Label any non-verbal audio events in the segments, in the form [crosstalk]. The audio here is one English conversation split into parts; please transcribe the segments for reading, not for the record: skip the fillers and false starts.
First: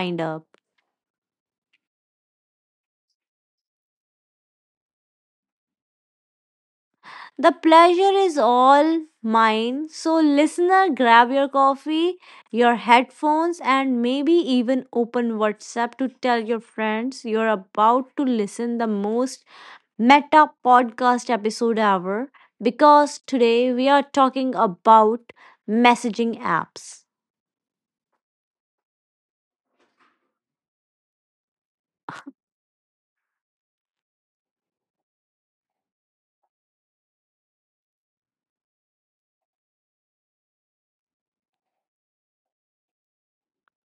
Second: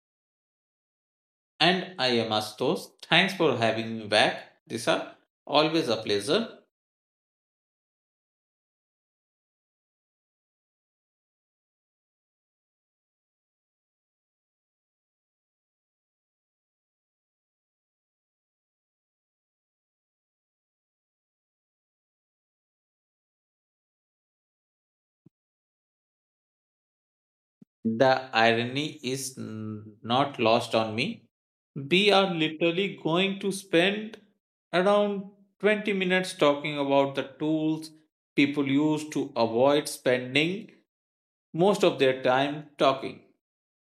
lined up. And I am Astos. Thanks for having me back, Disha. Always a pleasure. The pleasure is all mine. So listener, grab your coffee, your headphones, and maybe even open WhatsApp to tell your friends you're about to listen the most meta podcast episode ever, because today we are talking about messaging apps. The irony is not lost on me. We are literally going to spend around 20 minutes talking about the tools people use to avoid spending most of their time talking.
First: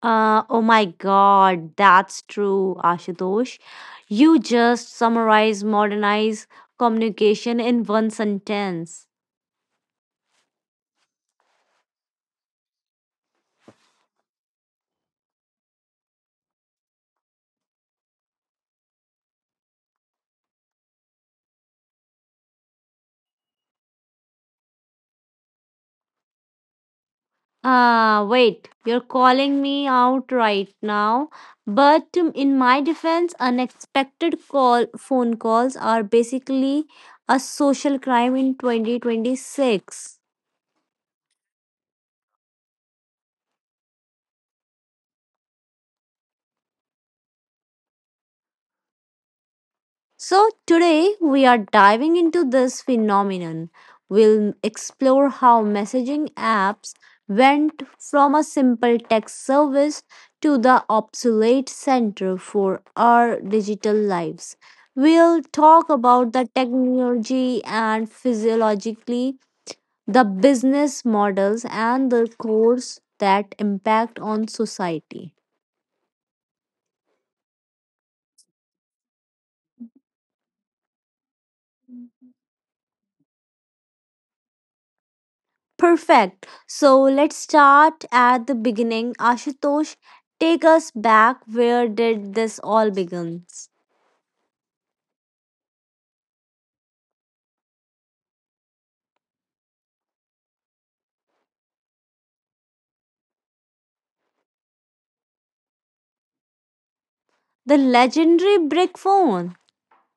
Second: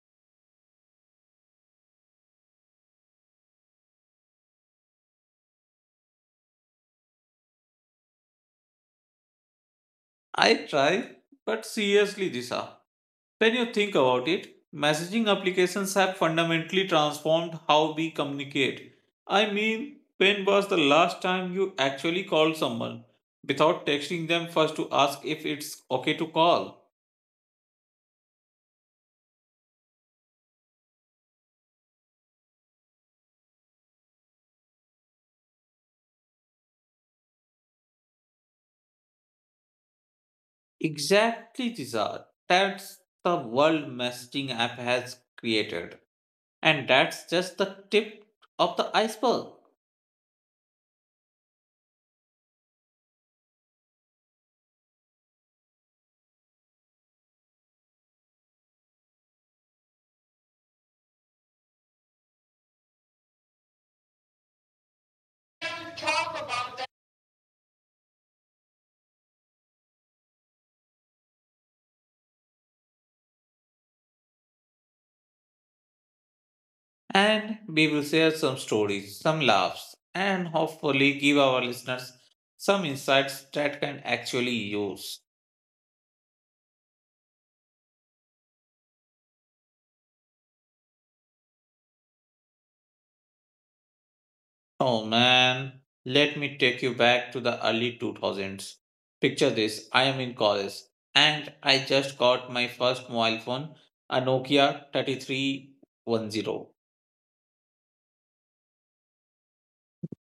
Oh my God, that's true, Ashutosh. You just summarize modernize communication in one sentence. I try, but seriously, Disha. When you think about it, messaging applications have fundamentally transformed how we communicate. I mean, when was the last time you actually called someone without texting them first to ask if it's okay to call? Ah, wait, you're calling me out right now. But in my defense, unexpected call phone calls are basically a social crime in 2026. Exactly, Tizar. That's the world messaging app has created. And that's just the tip of the iceberg. So, today we are diving into this phenomenon. We'll explore how messaging apps went from a simple text service to the obsolete center for our digital lives. We'll talk about the technology and physiologically the business models and the course that impact on society. And we will share some stories, some laughs, and hopefully give our listeners some insights that can actually use. Perfect. So let's start at the beginning. Ashutosh, take us back. Where did this all begin? Oh man, let me take you back to the early 2000s. Picture this, I am in college and I just got my first mobile phone, a Nokia 3310. The legendary brick phone.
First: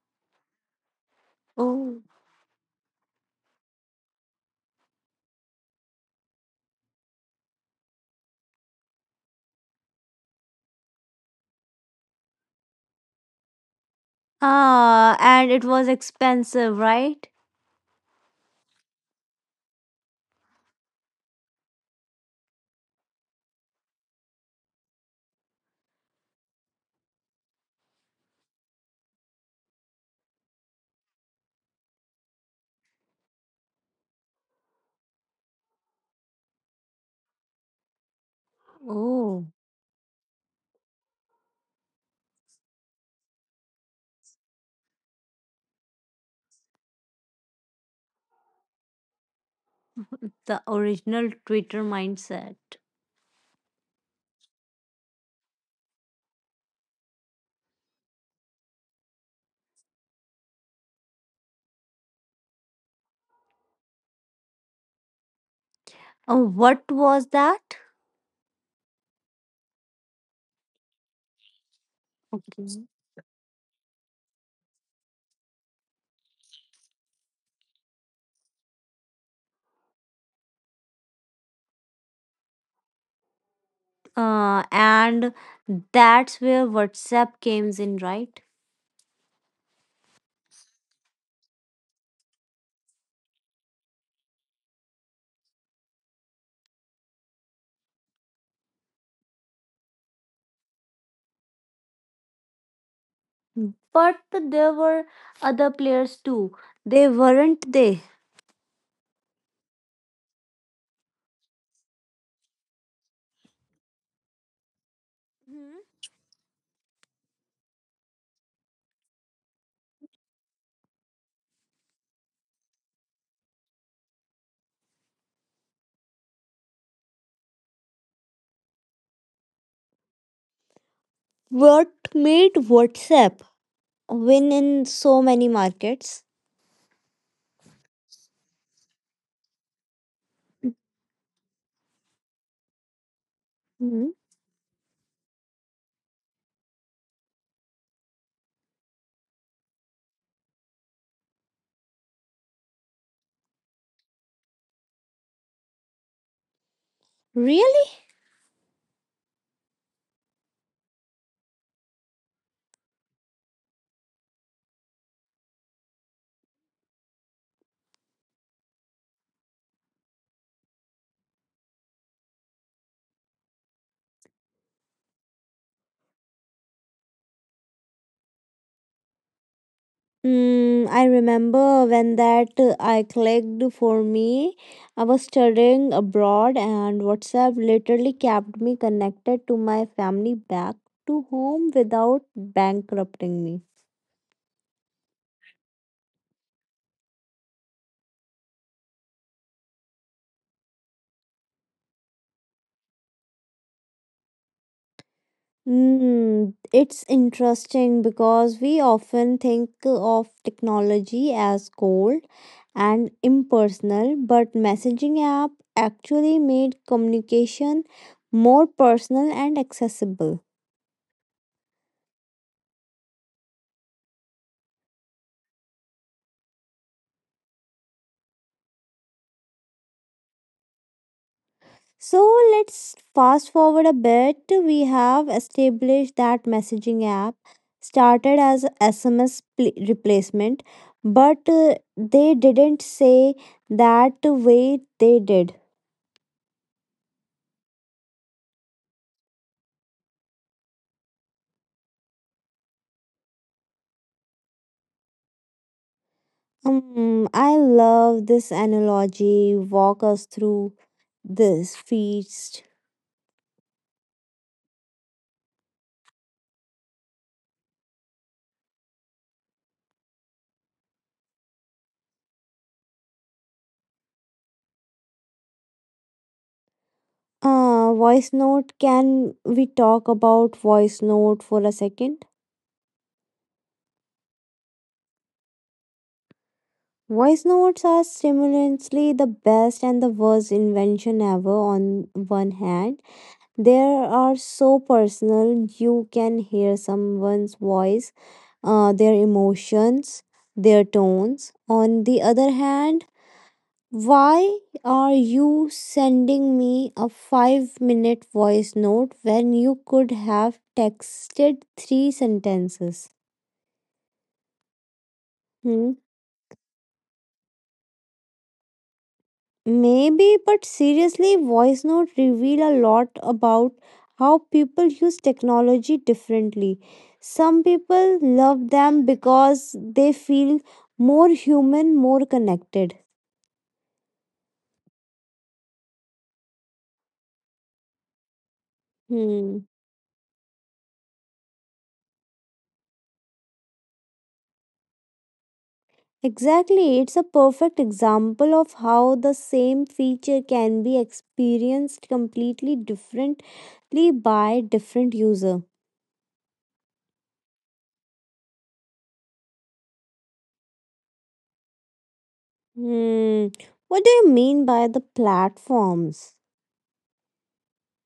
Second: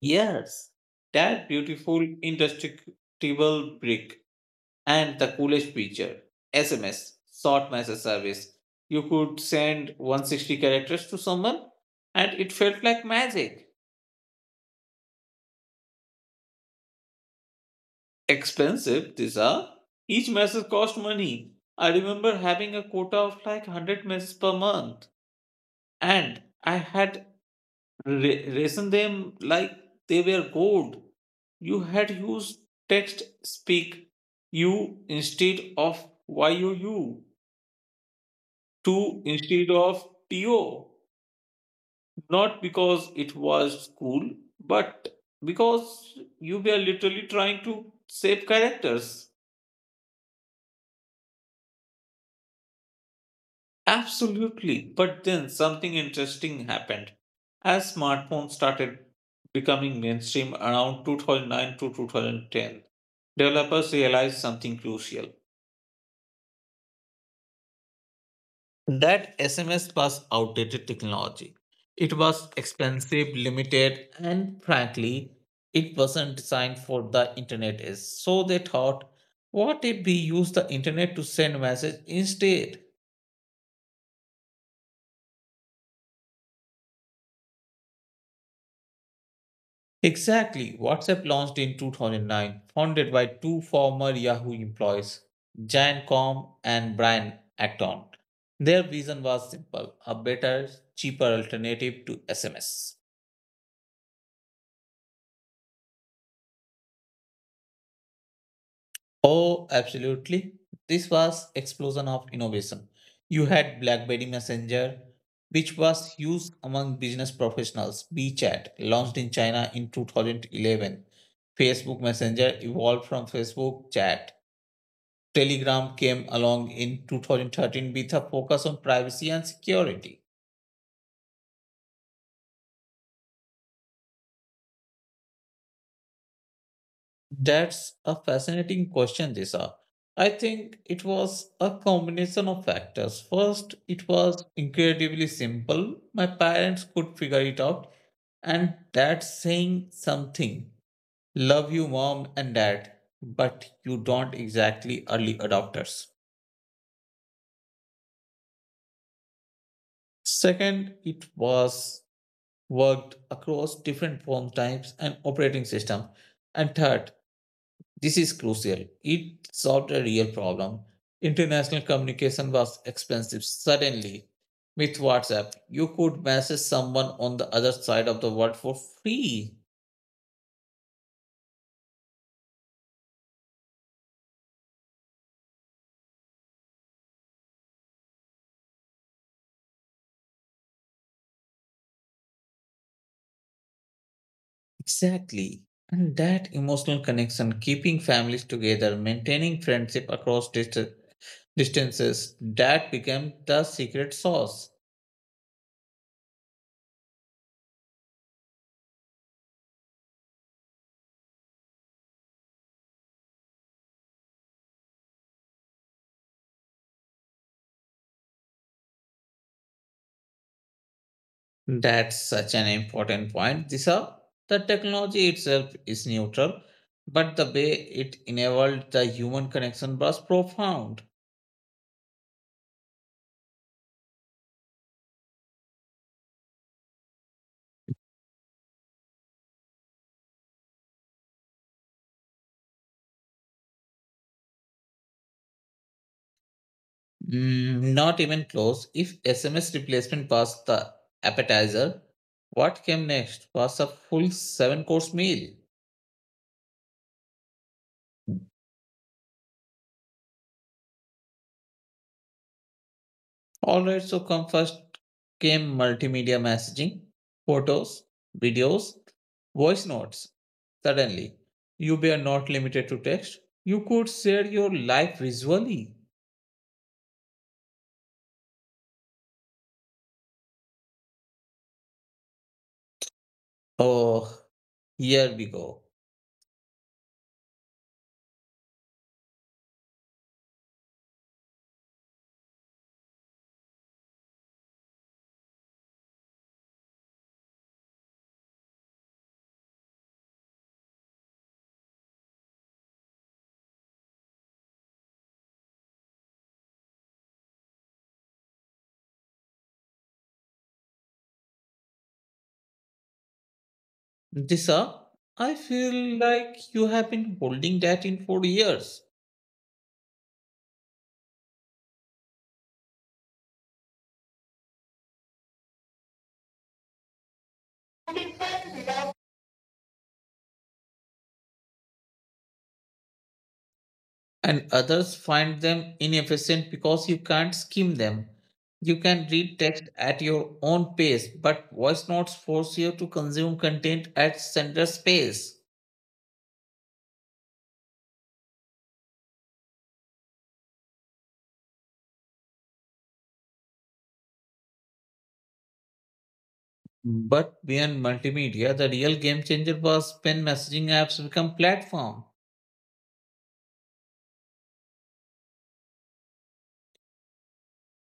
Yes, that Oh. beautiful indestructible brick, and the coolest feature, SMS, short message service. You could send 160 characters to someone and it felt like magic. Ah, and it was expensive, right? Expensive, these are. Each message cost money. I remember having a quota of like 100 messages per month and I had raised them like they were gold. You had used text speak, you instead of you, to Oh. instead of to. Not because it was cool, but because you were literally trying to save characters. The original Twitter mindset. Absolutely. But then something interesting happened. As smartphones started becoming mainstream around 2009 to 2010, developers realized something crucial. What was that? That SMS was outdated technology. It was Okay. expensive, limited, and frankly, it wasn't designed for the internet age. So they thought, what if we use the internet to send messages instead? And that's where WhatsApp came in, right? Exactly. WhatsApp launched in 2009, founded by two former Yahoo employees, Jan Com and Brian Acton. Their vision was simple, a better, cheaper alternative to SMS. But there were other players too. They weren't they? Oh, absolutely. This was explosion of innovation. You had BlackBerry Messenger, which was used among business professionals. WeChat, launched in China in 2011. Facebook Messenger evolved from Facebook chat. Telegram came along in 2013 with a focus on privacy and security. What made WhatsApp win in so many markets? That's a fascinating question, Disha. I think it was a combination of factors. First, it Mhm. was incredibly simple. My parents could figure it out, and that's saying something. Love you, mom and dad, but you don't exactly early adopters. Really? Second, it was worked across different form types and operating system. And third, this is crucial. It solved a real problem. International communication was expensive. Suddenly, with WhatsApp, you could message someone on the other side of the world for free. I remember when that I clicked for me. I was studying abroad, and WhatsApp literally kept me connected to my family back to home without bankrupting me. Exactly. And that emotional connection, keeping families together, maintaining friendship across distances, that became the secret sauce. It's interesting because we often think of technology as cold and impersonal, but messaging app actually made communication more personal and accessible. That's such an important point, Disha. The technology itself is neutral, but the way it enabled the human connection was profound. So let's fast forward a bit. We have established that messaging app started as a replacement, but they didn't say that way they did. Mm, not even close. If SMS replacement was the appetizer, what came next was a full seven course meal. I love this analogy. Walk us through this feast. Alright, so come first came multimedia messaging, photos, videos, voice notes. Suddenly, you were not limited to text. You could share your life visually. Voice note. Can we talk about voice note for a second? Oh, here we go. Voice notes are simultaneously the best and the worst invention ever. On one hand, they are so personal. You can hear someone's voice, their emotions, their tones. On the other hand, why are you sending me a 5-minute voice note when you could have texted 3 sentences? Disha, I Hmm? feel like you have been holding that in for years, Maybe, but seriously, voice notes reveal a lot about how people use technology differently. Some people love them because they feel more human, more connected. and others find them inefficient because you can't skim them. You can read Hmm. text at your own pace, but voice notes force you to consume content at sender's pace. Exactly, it's a perfect example of how the same feature can be experienced completely differently by different user. But beyond multimedia, the real game changer was when messaging apps become platform. Hmm. What do you mean by the platforms?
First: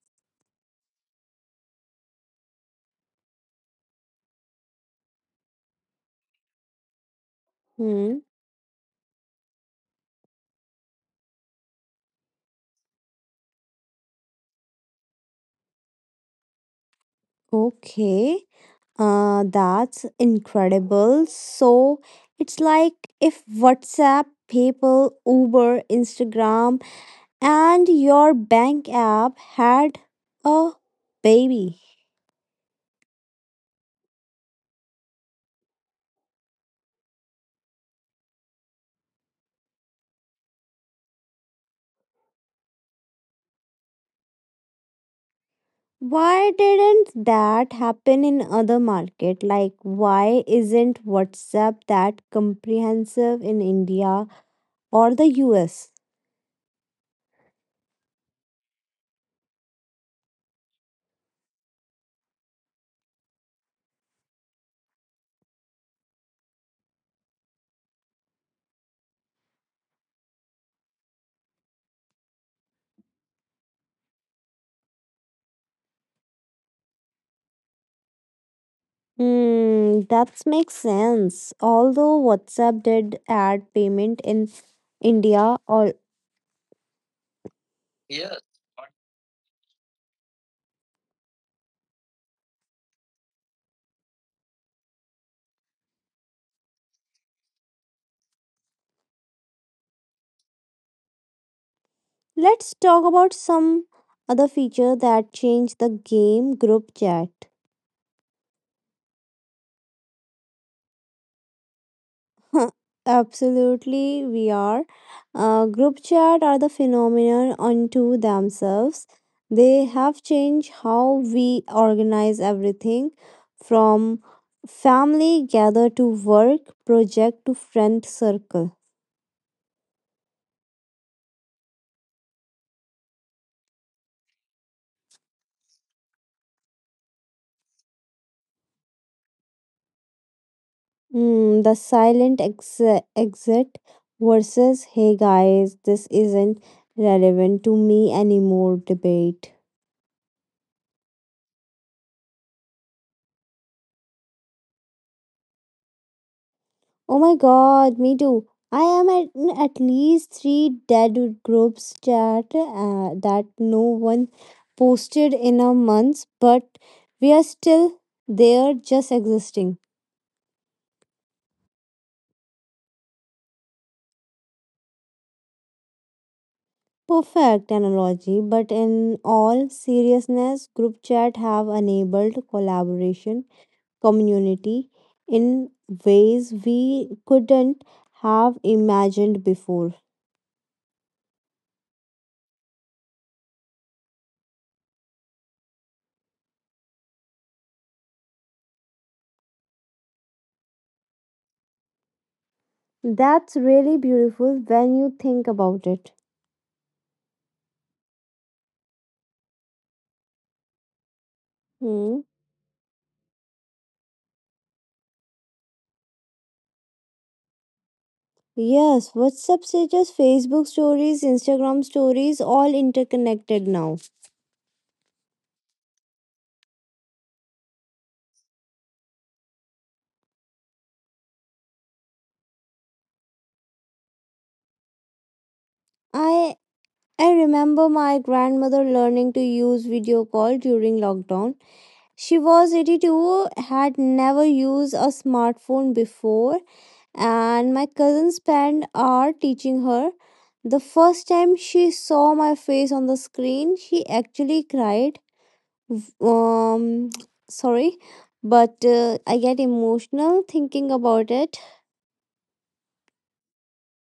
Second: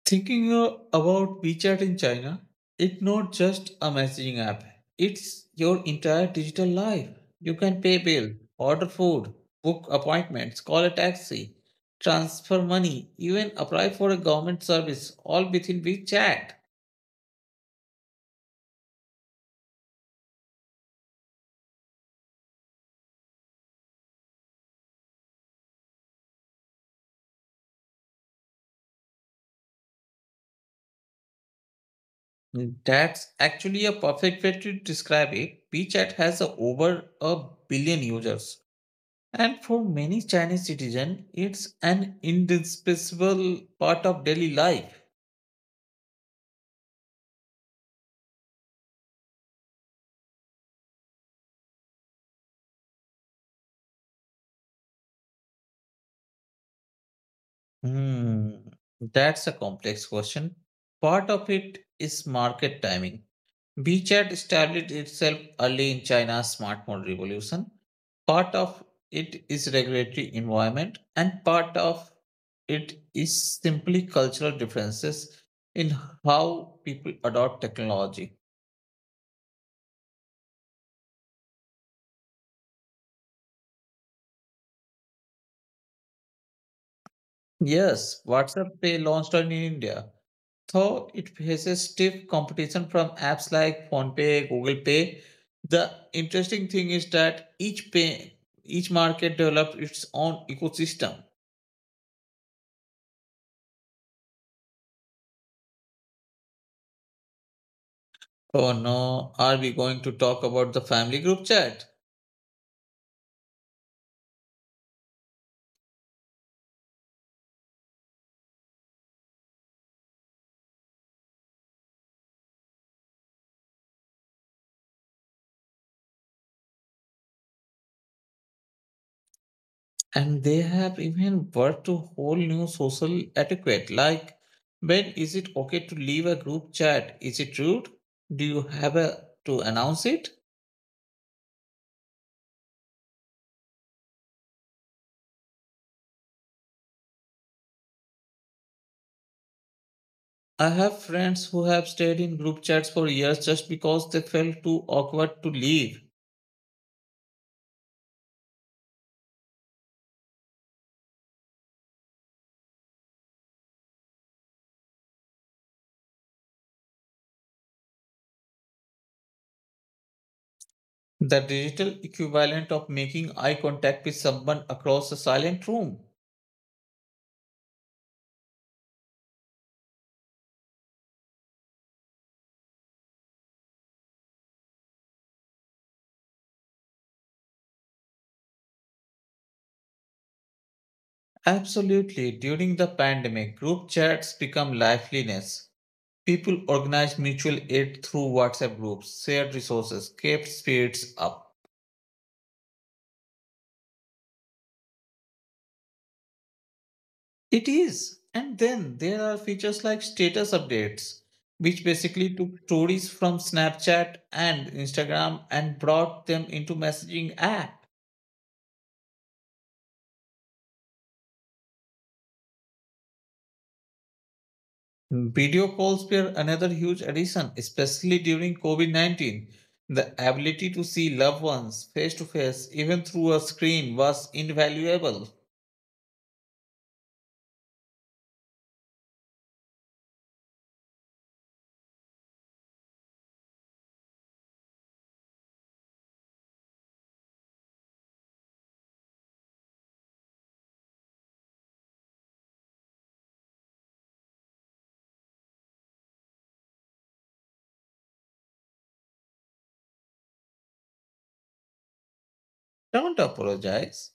Thinking about WeChat in China, it's not just a messaging app. It's your entire digital life. You can pay Hmm. bill, order food, book appointments, call a taxi, transfer money, even apply for a government service, all within WeChat. Okay. That's incredible. So it's like if WhatsApp, PayPal, Uber, Instagram, and your bank app had a baby. That's actually a perfect way to describe it. WeChat has over a billion users. And for many Chinese citizens, it's an indispensable part of daily life. Why didn't that happen in other market? Like why isn't WhatsApp that comprehensive in India or the US? Hmm, that's a complex question. Part of it is market timing. WeChat established itself early in China's smartphone revolution. Part of it is regulatory environment, and part of it is simply cultural differences in how people adopt technology. Hmm, that makes sense. Although WhatsApp did add payment in India. Or Yes, WhatsApp they launched in India, though it faces stiff competition from apps like PhonePe, Google Pay, the interesting thing is that each pay, each market developed its own ecosystem. let's talk about some other feature that changed the game group chat. Oh no, are we going to talk about the family group chat? [laughs] Huh, absolutely, we are. Group chat are the phenomenon unto themselves. They have changed how we organize everything from family gather to work, project to friend circle. And they have even birthed to whole new social etiquette like when is it okay to leave a group chat? Is it rude? Do you have a, to announce it? The silent exit versus hey guys, this isn't relevant to me anymore debate. I have friends who have stayed in group chats for years just because they felt too awkward to leave. Oh my god, me too. I am at, in at least three dead groups chat that no one posted in a month, but we are still there just existing. The digital equivalent of making eye contact with someone across a silent room. Perfect analogy, but in all seriousness, group chat have enabled collaboration, community in ways we couldn't have imagined before. Absolutely. During the pandemic, group chats become lifeliness. People organize mutual aid through WhatsApp groups, shared resources, kept spirits up. That's really beautiful when you think about it. It is. And then there are features like status updates, which Hmm, basically took stories from Snapchat and Instagram and brought them into messaging app. yes, WhatsApp status, Facebook stories, Instagram stories, all interconnected now. Video calls were another huge addition, especially during COVID-19. The ability to see loved ones face to face, even through a screen, was invaluable. I I remember my grandmother learning to use video call during lockdown. She was 82, had never used a smartphone before, and my cousin spent hour teaching her. The first time she saw my face on the screen, she actually cried. Um, [tsk] sorry, but I get emotional thinking about it. Don't apologize.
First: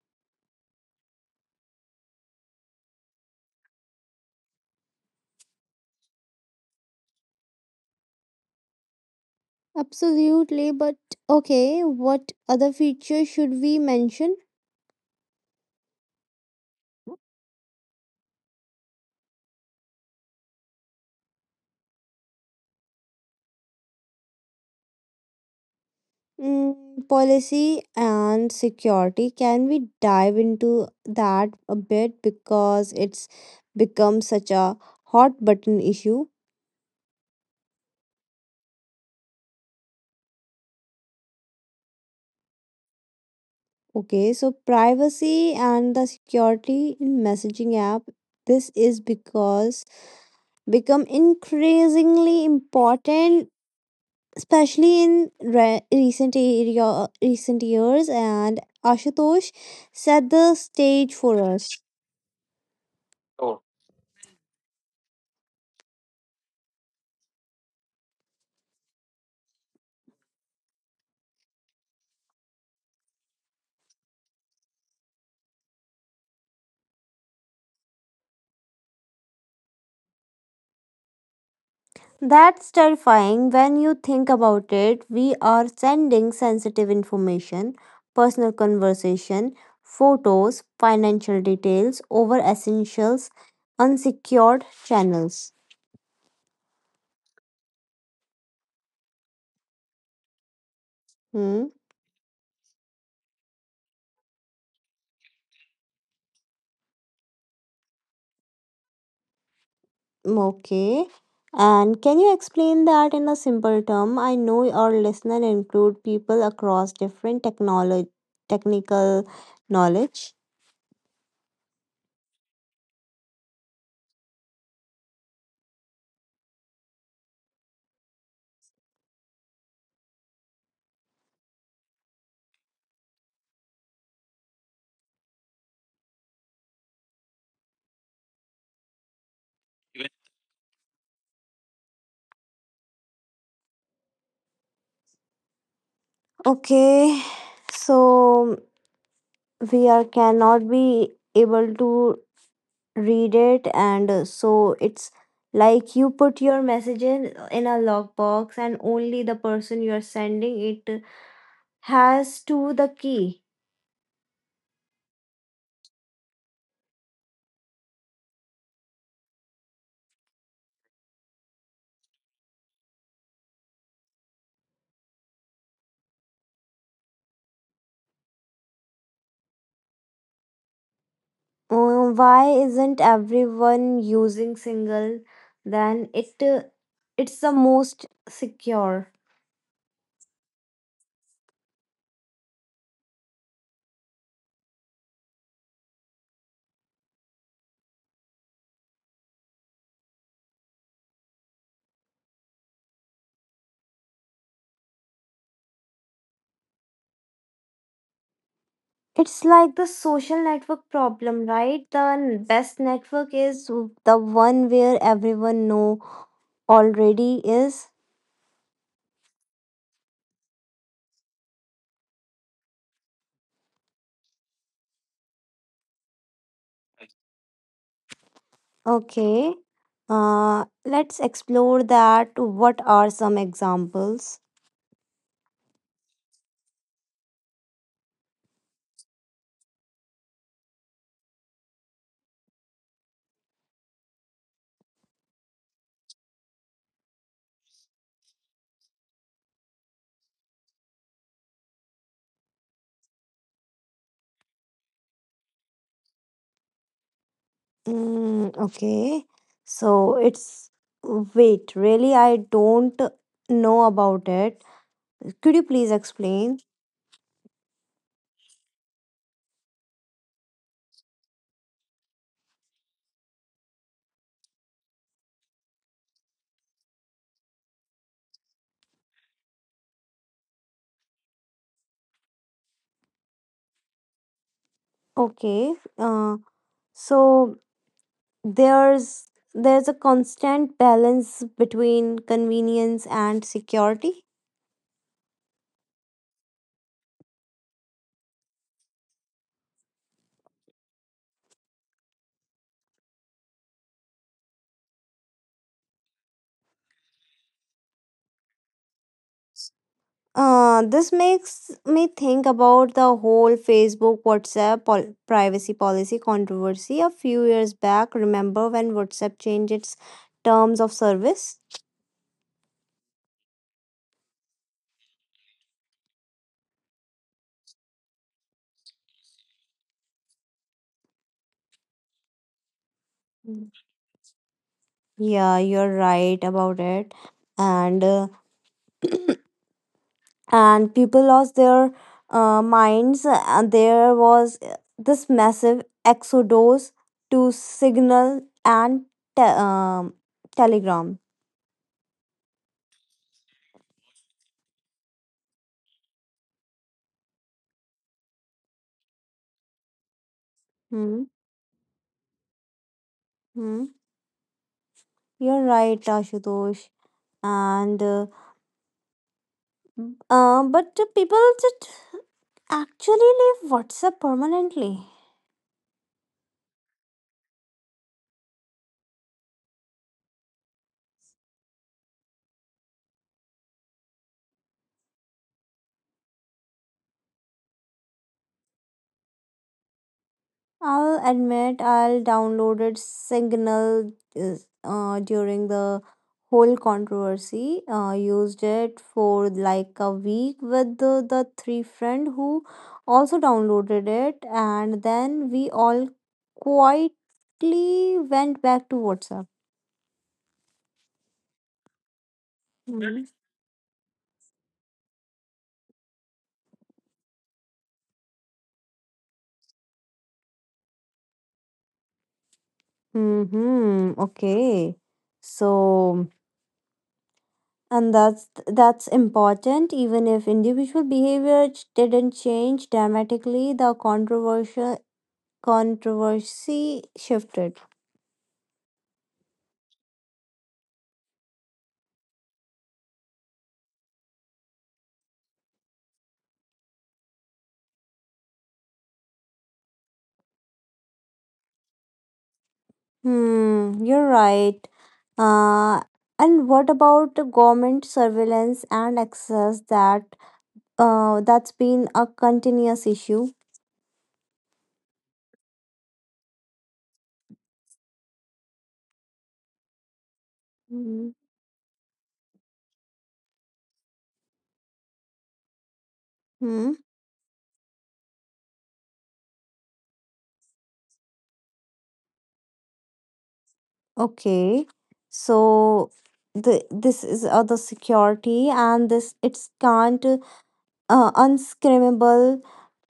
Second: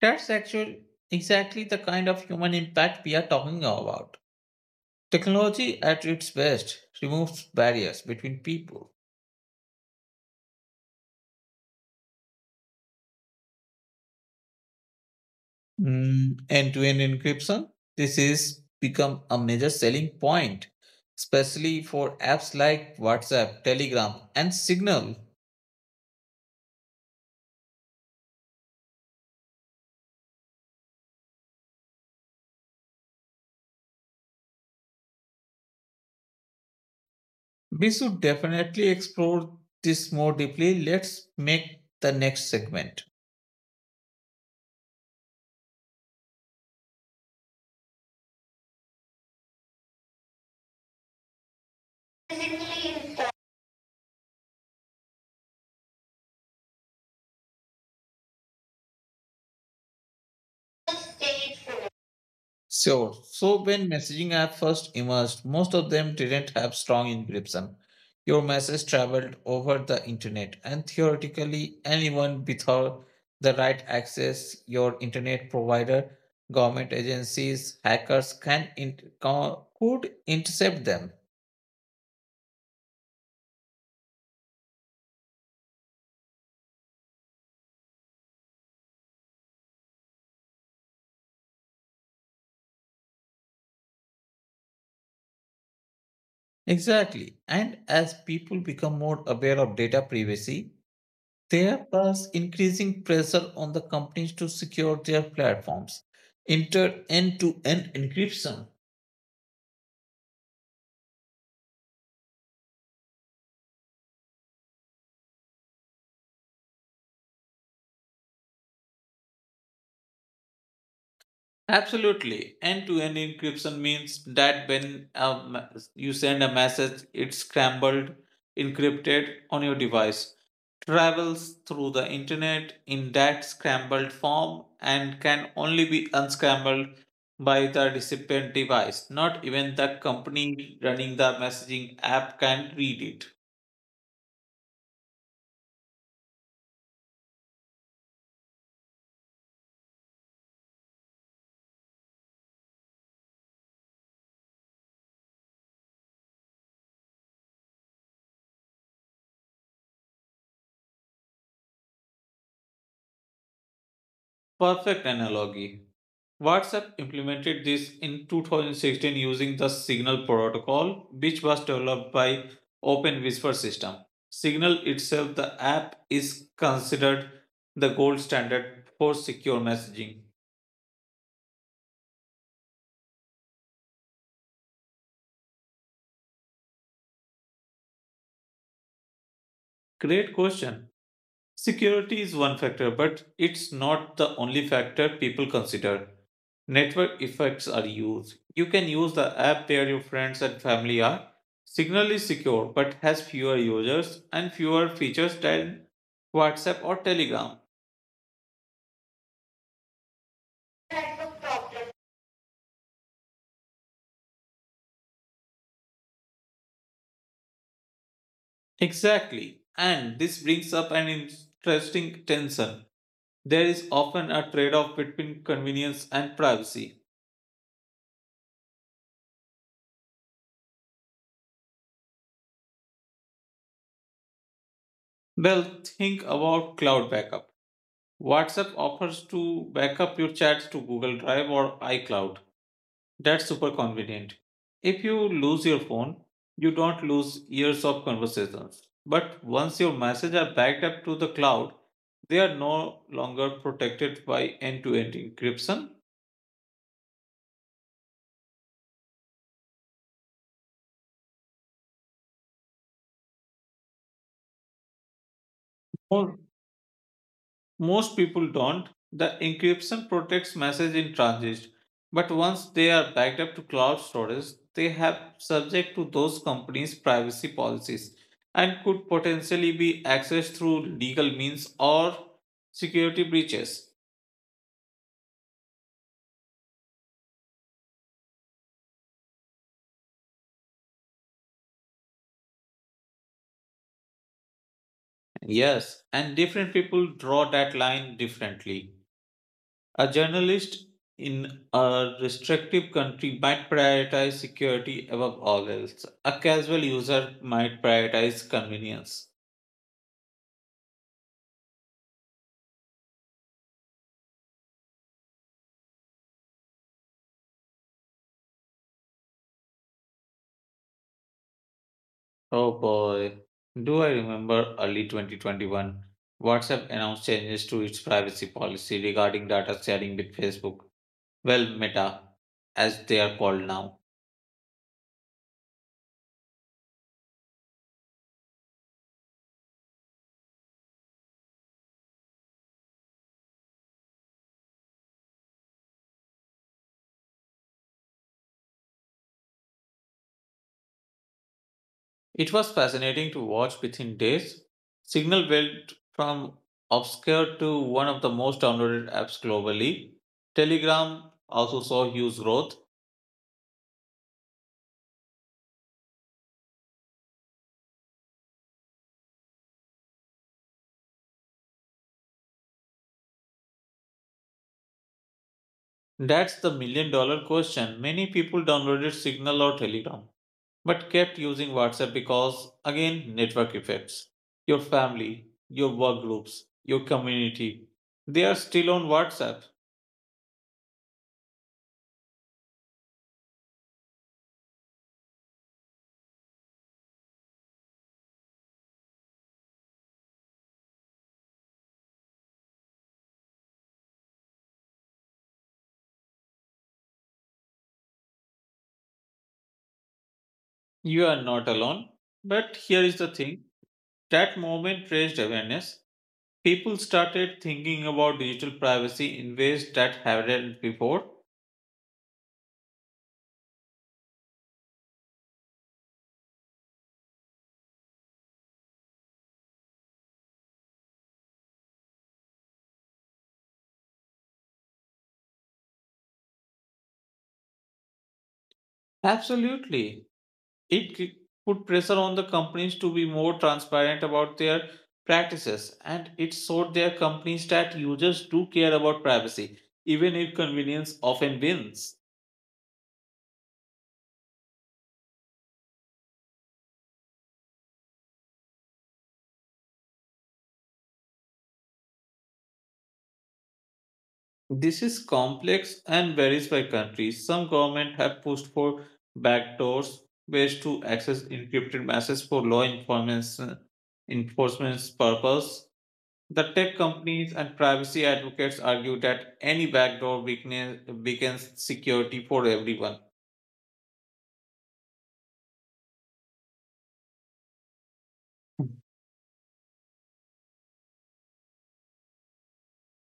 That's actually exactly the kind of human impact we are talking about. Technology at its best removes barriers between people. Absolutely, but okay, what other features should we mention? Mm, end-to-end encryption. This is become a major selling point, especially for apps like WhatsApp, Telegram, and Signal. Policy and security. Can we dive into that a bit because it's become such a hot button issue? We should definitely explore this more deeply. Let's make the next segment. Okay, so privacy and the security in messaging app. This is because become increasingly important, especially in re- recent area recent years, and ashutosh set the stage for us. Sure. So when messaging app first emerged, most of them didn't have strong encryption. Your message traveled over the internet, and theoretically, anyone without the right access, your internet provider, government agencies, hackers can could intercept them. That's terrifying when you think about it. We are sending sensitive information, personal conversation, photos, financial details over essentials, unsecured channels. Exactly. And as people become more aware of data privacy, Hmm. there was increasing pressure on the companies to secure their platforms, enter end to end encryption. Okay. And can you explain that in a simple term? I know our listener include people across different technology technical knowledge. Absolutely. End to end encryption means that when you send a message, it's scrambled, encrypted on your device, travels through the internet in that scrambled form, and can only be unscrambled by the recipient device. Not even the company running the messaging app can read it. Okay. So we are cannot be able to read it, and so it's like you put your message in a lockbox, and only the person you are sending it has to the key. Perfect analogy. WhatsApp implemented this in 2016 using the Signal protocol, which was developed by Open Whisper System. Signal itself, the app, is considered the gold standard for secure messaging. Why isn't everyone using single? Then it's the most secure. Great question. Security is one factor, but it's not the only factor people consider. Network effects are used. You can use the app where your friends and family are. Signal is secure but has fewer users and fewer features than WhatsApp or Telegram. It's like the social network problem, right? The best network is the one where everyone know already is. Exactly. And this brings up an interesting tension. There is often a trade off between convenience and privacy. Okay. Let's explore that. What are some examples? Well, think about cloud backup. WhatsApp offers to backup your chats to Google Drive or iCloud. That's super convenient. If you lose your phone, you don't lose years of conversations. But once your messages are backed up to the cloud, they are no longer protected by end to end encryption. Okay. So it's wait, really I don't know about it. Could you please Or explain? most people don't. The encryption protects messages in transit. But once they are backed up to cloud storage, they have subject to those companies' privacy policies and could potentially be accessed through legal means or security breaches. Okay. So there's a constant balance between convenience and security. Yes, and different people draw that line differently. A journalist in a restrictive country might prioritize security above all else. A casual user might prioritize convenience. This makes me think about the whole Facebook WhatsApp privacy policy controversy a few years back. Remember when WhatsApp changed its terms of service? Oh boy, do I remember early 2021? WhatsApp announced changes to its privacy policy regarding data sharing with Facebook. Well, Meta, as they are called Mm. now. Yeah, you're right about it. And uh, and people lost their minds, and there was this massive exodus to signal and te- um, telegram. It was fascinating to watch within days. Signal went from obscure to one of the most downloaded apps globally. Telegram Hmm, also saw huge growth. hmm, you're right ashutosh. And But the people just actually leave whatsapp permanently? That's the million dollar question. Many people downloaded Signal or Telegram, but kept using WhatsApp because, again, network effects. Your family, your work groups, your community, they are still on WhatsApp. I'll admit I'll downloaded Signal during the whole controversy. Used it for like a week with the three friend who also downloaded it, and then we all quietly went back to WhatsApp. You are not alone. But here is the thing, that moment raised awareness. People started thinking about digital privacy in ways that hadn't before. Mm-hmm. Okay. So, and that's important. Even if individual behavior didn't change dramatically, the controversial controversy shifted. Absolutely. It put pressure on the companies to be more transparent about their practices, and it showed their companies that users do care about privacy, even if convenience often wins. Hmm, you're right. Uh, and what about the government surveillance and access? That's been a continuous issue. This is complex and varies by country. Some governments have pushed for backdoors, ways to Hmm. access encrypted messages for law enforcement enforcement's purpose. The tech Hmm, companies and privacy advocates argue that any backdoor weakness weakens security for everyone. okay. So this is other security, and this it's can't, unscreamable,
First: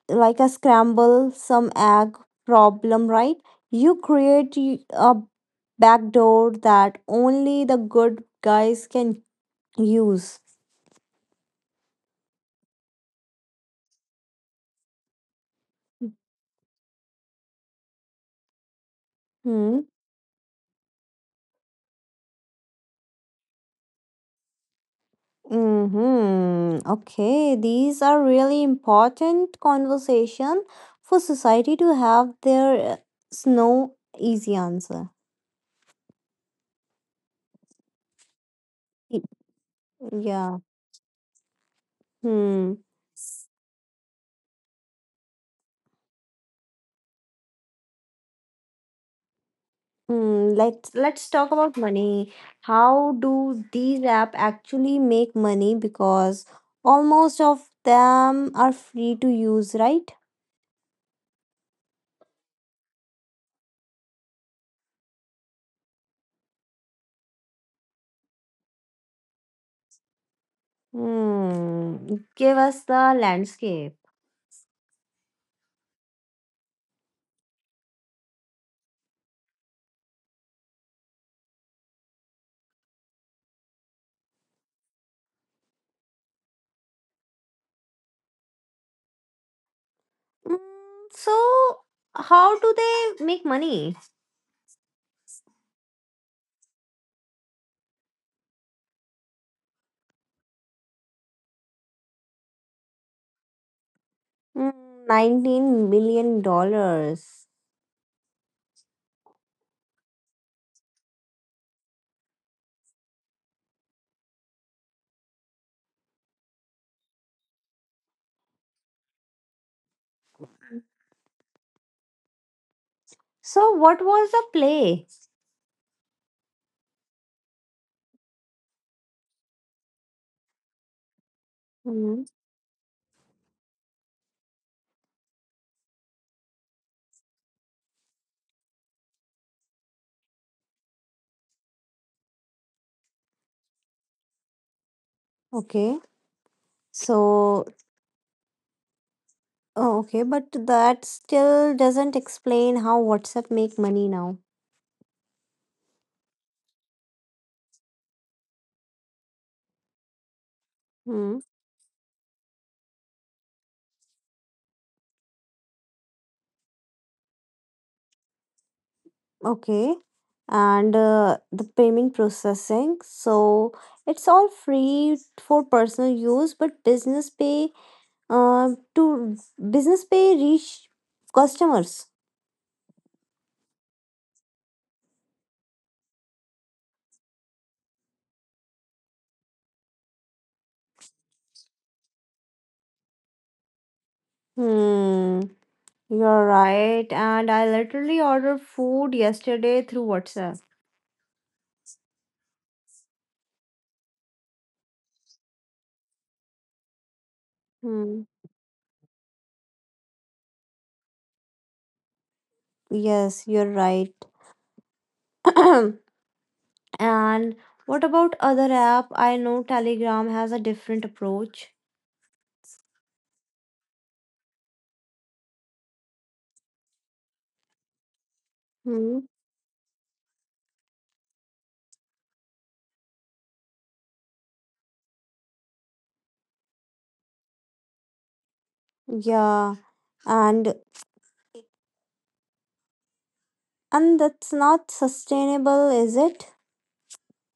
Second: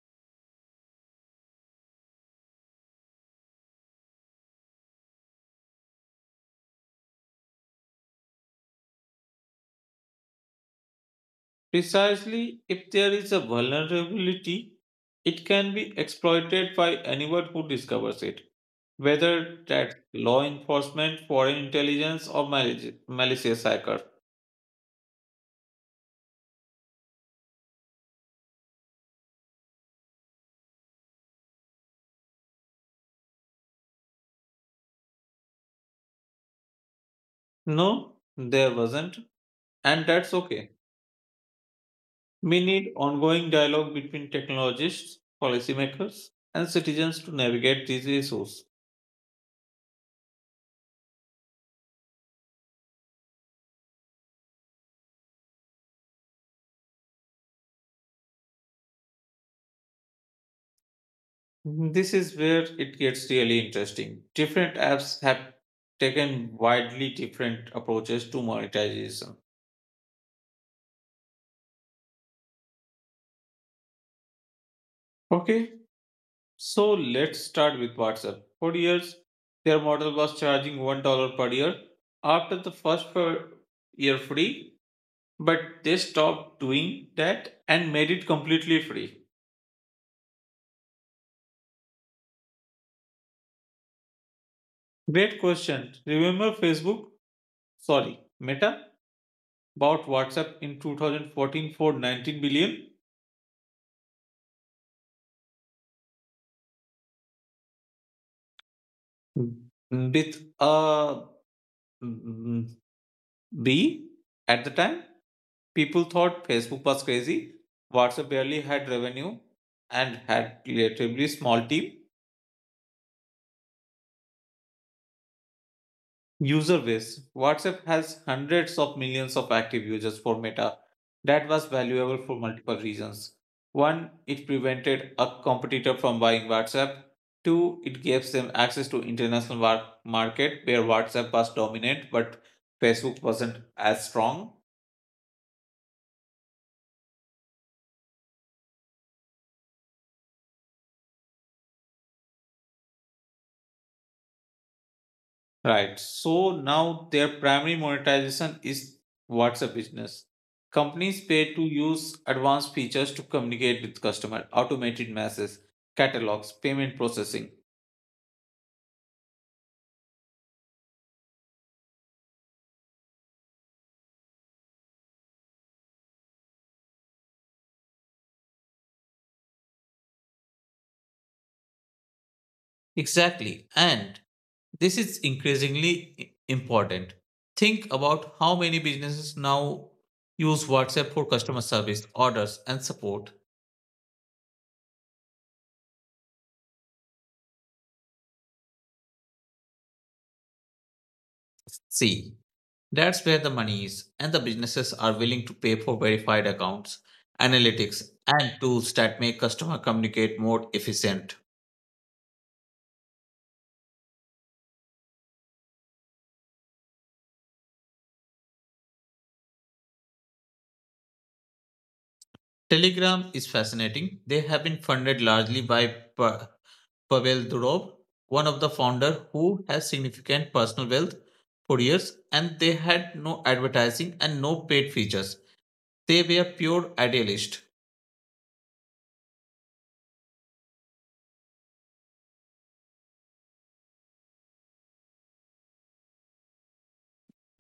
like a scramble some egg problem, right? You create a backdoor that only the good guys can use. Precisely, if there is a vulnerability, it can be exploited by anyone who discovers it, whether Hmm. that's law enforcement, foreign intelligence, or malicious hacker. Mm-hmm. Okay, these are really important conversation for society to have. Their no easy answer. No, there wasn't, Y- and that's yeah. okay. We Hmm. need ongoing dialogue between technologists, policymakers, and citizens to navigate these issues. Hmm, let's talk about money. How do these apps actually make money? Because almost of them are free to use, right? This is where it gets really interesting. Different apps have taken widely different approaches to monetization. Hmm, give us the landscape. Okay, so let's start with WhatsApp. For years, their model was charging $1 per year after the first per year free, but they stopped doing that and made it completely free. Mm, so how do they make money? Great question. Remember Facebook? Sorry, Meta bought WhatsApp in 2014 for 19 billion. Mm, 19 million dollars. Mm, With uh, mm, B at the time, people thought Facebook was crazy. WhatsApp barely had revenue and had relatively small team So what was the play? user base. WhatsApp has hundreds of millions of active users for Meta. That was valuable Mm, for multiple reasons. One, it prevented a competitor from buying WhatsApp. Two, it gives them access to international market where WhatsApp was dominant but Facebook wasn't as strong. okay. So oh, okay, but that still doesn't explain how WhatsApp make money now. Right. So now their primary monetization is WhatsApp business. Companies Hmm. pay to use advanced features to communicate with customer, automated messages, catalogs, payment processing. Okay. And the payment processing. So it's all free for personal use, but business pay to business pay reach customers. Exactly. And this is increasingly important. Think about how many businesses now use WhatsApp for customer service, orders, and support. Hmm. You're right. And I literally ordered food yesterday through WhatsApp. See, that's where the money is, and the businesses are willing to pay for verified accounts, analytics, Hmm. and tools that make customer communicate more efficient. Yes, you're right. [clears throat] And what about other app? I know Telegram has a different approach. Telegram is fascinating. They have been funded largely by Pavel Durov, one of the Hmm. founder who has significant personal wealth for years, and they had no advertising and no paid features. They were pure idealist. Yeah. And and that's not sustainable is it?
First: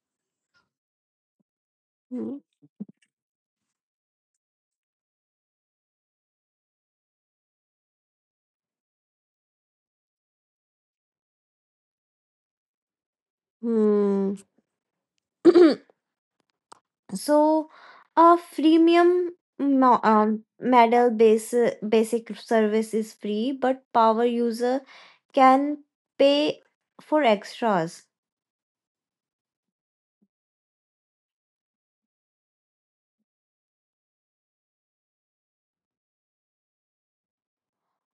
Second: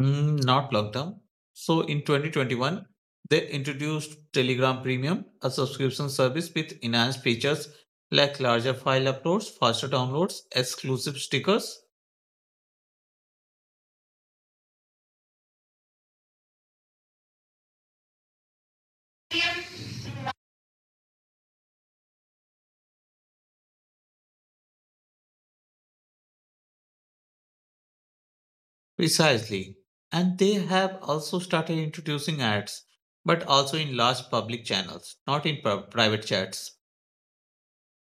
Mm, not long term. So in 2021, they introduced Telegram Premium, a subscription service with enhanced features like larger file uploads, faster downloads, exclusive stickers. Hmm. [clears throat] So a freemium mo- um, model base basic service is free, but power user can pay for extras. Precisely. And they have also started introducing ads, but also in large public channels, not in private chats.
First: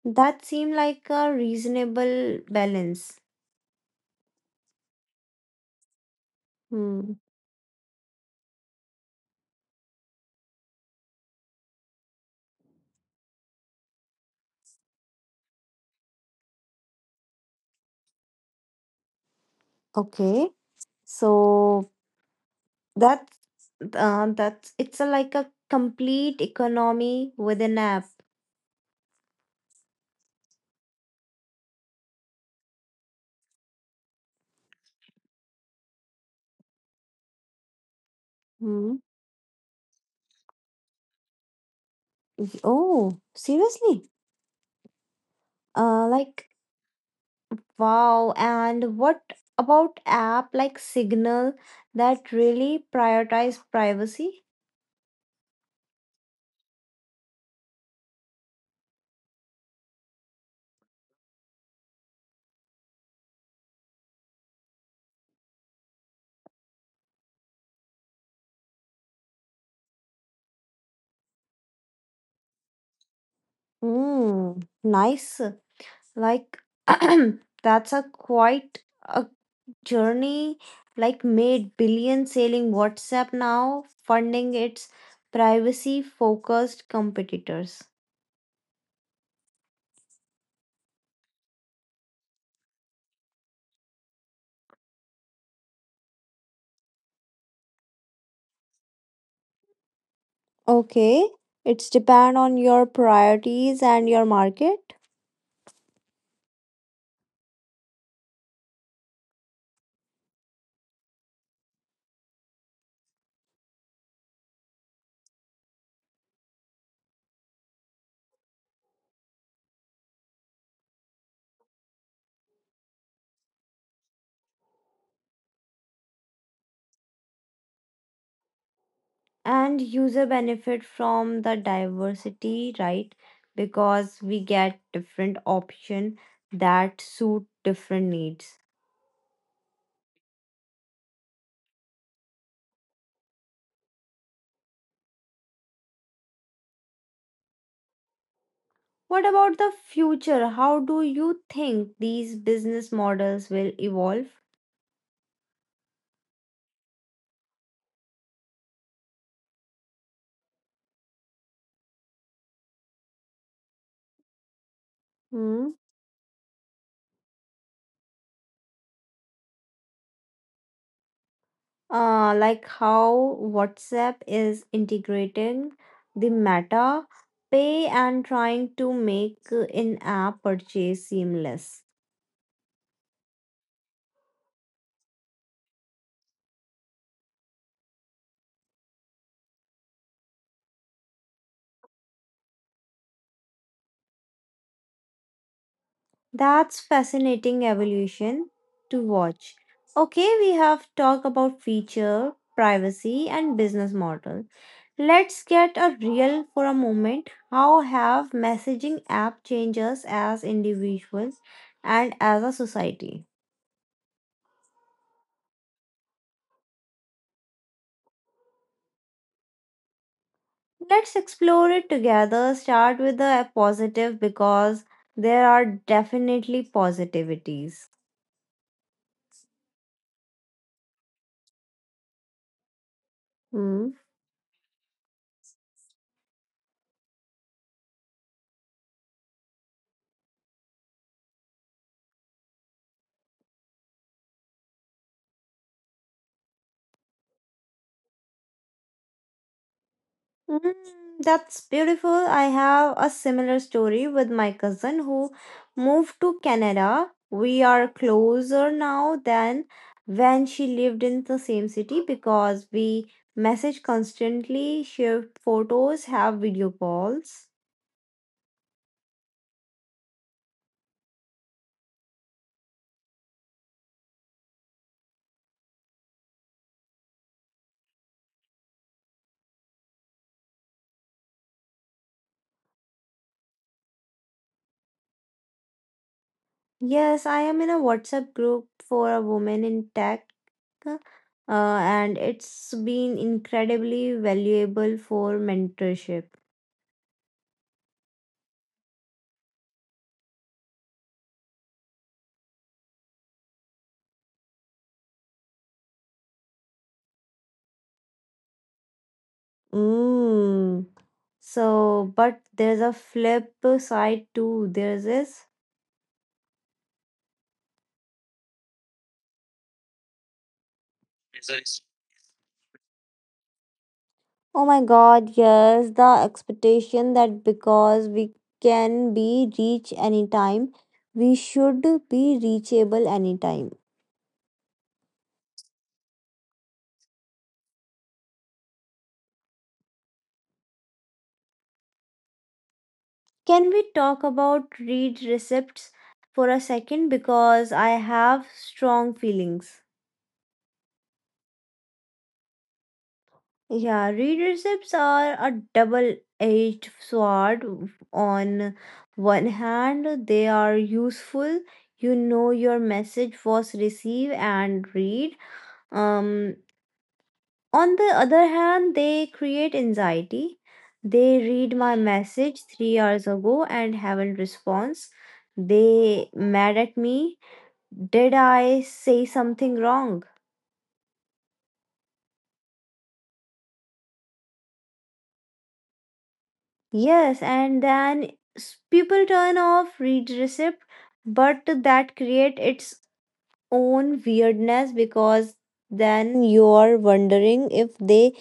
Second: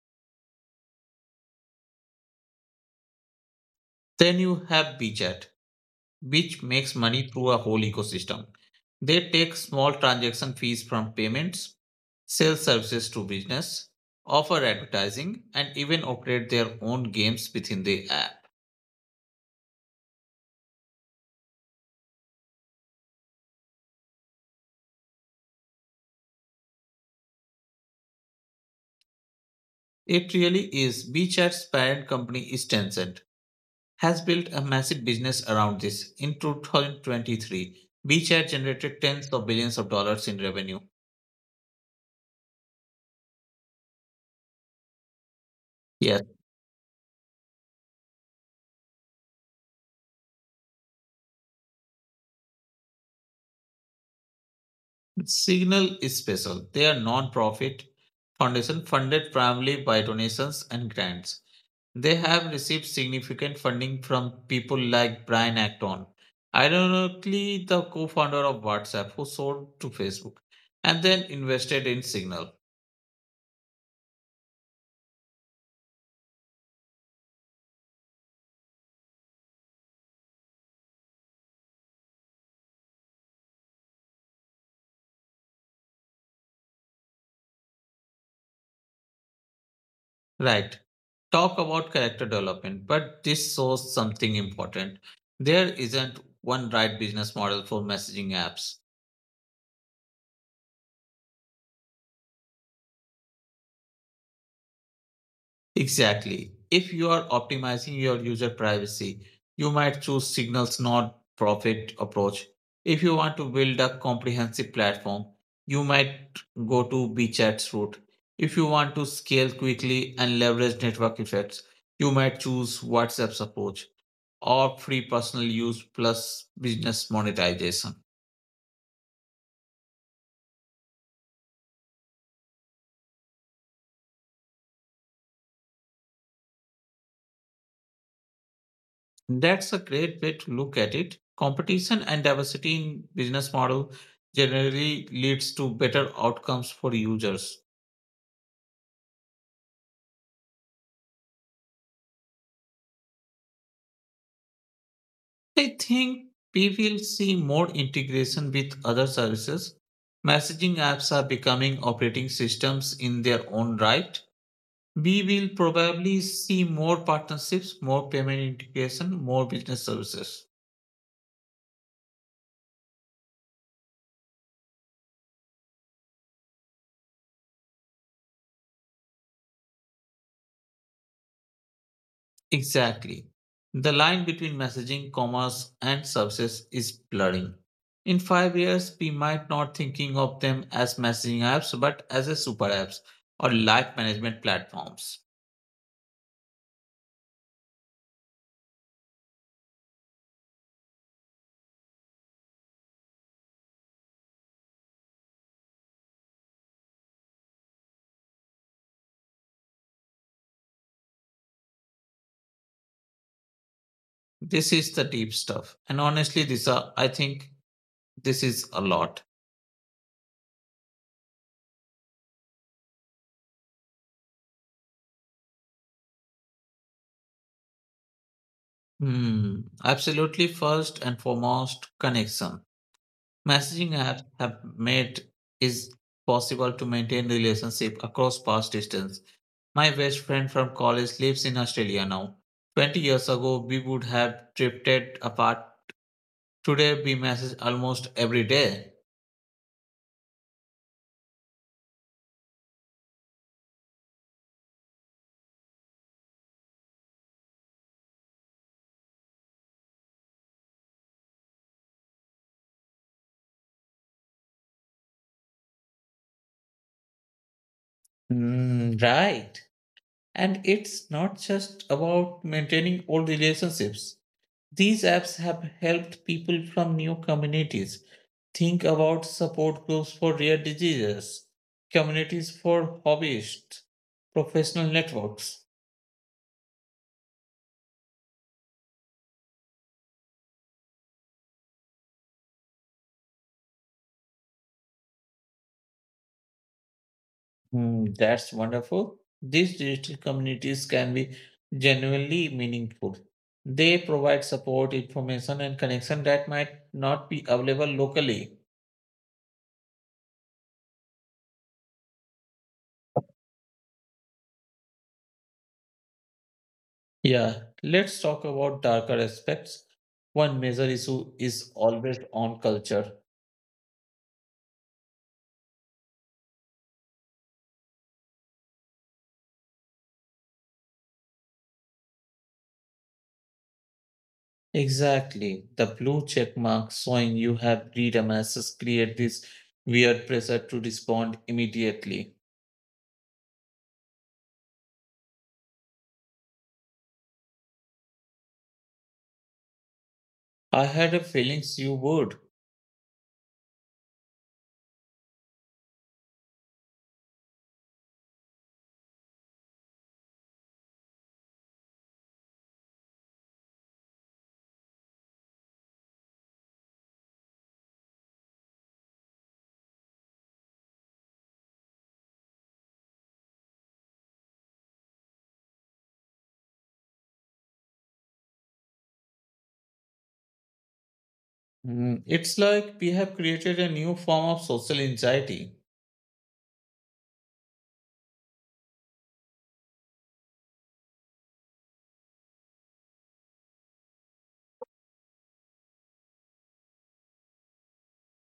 That seem like a reasonable balance. Then you have WeChat, which makes Hmm. money through a whole ecosystem. They take small transaction fees from payments, sell services to business, offer advertising, and even operate their own games within the app. Okay, so that's it's a, like a complete economy with an app. It really is. WeChat's parent company is Tencent, has built a massive business around this. In 2023, WeChat Hmm. generated tens of billions of dollars in revenue. Oh seriously? Uh, Yes, like wow, and what about app like Signal that really prioritize privacy? Signal is special. They are non-profit foundation funded primarily by donations and grants. They have received significant funding from people like Brian Acton, ironically, the co founder of WhatsApp, who sold to Facebook and then invested in Signal. Hmm, nice. Like [clears throat] that's a quite a journey, like made billion selling WhatsApp, now funding its privacy focused competitors. Right. Talk about character development, but this shows something important. There isn't one right business model for messaging apps. Okay, it's depend on your priorities and your market. Exactly. If you are optimizing your user privacy, you might choose signals not profit approach. If you want to build a comprehensive platform, you might go to BChat's route. If you want to scale quickly and leverage network effects, you might choose WhatsApp's approach or free personal use plus business monetization. And user benefit from the diversity, right? Because we get different option that suit different needs. That's a great way to look at it. Competition and diversity in business model generally leads to better outcomes for users. What about the future? How do you think these business models will evolve? I think we will see more integration with other services. Messaging apps are becoming operating systems in their own right. We will Hmm. probably see more partnerships, more payment integration, more business services. Like how WhatsApp is integrating the Meta Pay and trying to make in-app purchase seamless. Exactly. The line between messaging, commerce, and services is blurring. In 5 years, we might not thinking of them as messaging apps, but as a super apps or life management platforms. That's fascinating evolution to watch. Okay, we have talked about feature, privacy, and business model. Let's get a real for a moment. How have messaging app changes as individuals and as a society? This is the deep stuff, and honestly, this are I think this is a lot. Let's explore it together. Start with the positive because there are definitely positivities. Hmm. Absolutely. First and foremost, connection. Messaging Hmm. apps have made is possible to maintain relationship across past distance. My best friend from college lives in Australia now. 20 years ago, we would have drifted apart. Today, we message almost every day. Mm, that's beautiful. I have a similar story with my cousin who moved to Canada. We are closer now than when she lived in the same city because we message constantly, share photos, have video calls. Mm, right. And it's not just about maintaining old relationships. These apps have helped people from new communities, think about support groups for rare diseases, communities for hobbyists, professional networks. Yes, I am in a WhatsApp group for a woman in tech, uh, and it's been incredibly valuable for mentorship. Hmm, that's wonderful. These digital communities can be genuinely meaningful. They provide support, information, and connection that might not be available locally. Mm. So, but there's a flip side too. There's this. Yeah, let's talk about darker aspects. One major issue is always on culture. Oh my god, yes, the expectation that because we can be reached anytime, we should be reachable anytime. Exactly. The blue check mark showing you have read a message create this weird pressure to respond immediately. Can we talk about read receipts for a second? Because I have strong feelings. I had a feelings you would. Yeah, readerships are a double-edged sword. On one hand, they are useful. You know your message was received and read. Um, on the other hand, they create anxiety. They read my message 3 hours ago and haven't response. They mad at me. Did I say something wrong? Mm, it's like we have created a new form of social anxiety. Yes, and then people turn off read receipt, but that create its own weirdness because then you are wondering if they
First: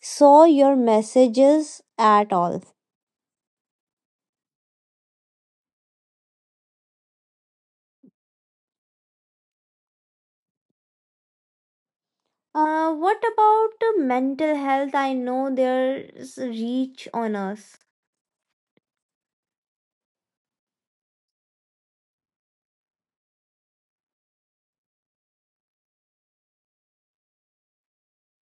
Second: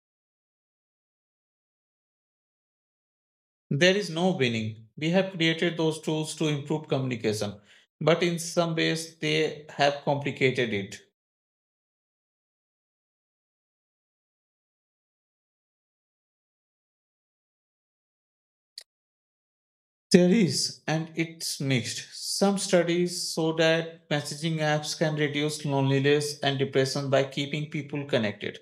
saw your messages at all. There is no winning. We have created those tools to improve communication, but in some ways they have complicated it. What about the mental health? I know there's reach on us. There is, and it's mixed. Some studies show that messaging apps can reduce loneliness and depression by keeping people connected.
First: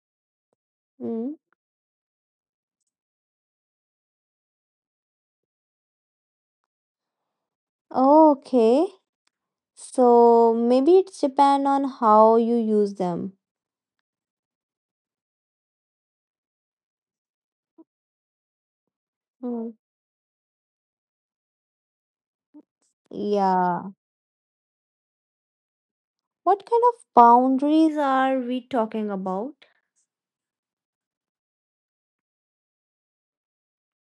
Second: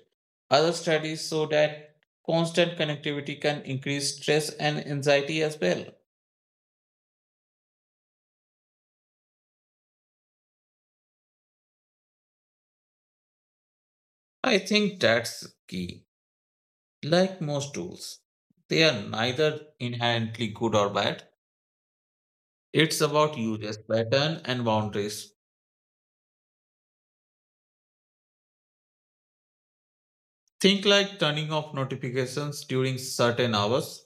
Other studies Mm. show that constant connectivity can increase stress and anxiety as well. Okay, so maybe it's depend on how you use them. I think that's key. Like most tools, they are neither Mm. inherently good or bad. It's about usage Yeah. pattern and boundaries. What kind of boundaries are we talking about? Think like turning off notifications during certain hours,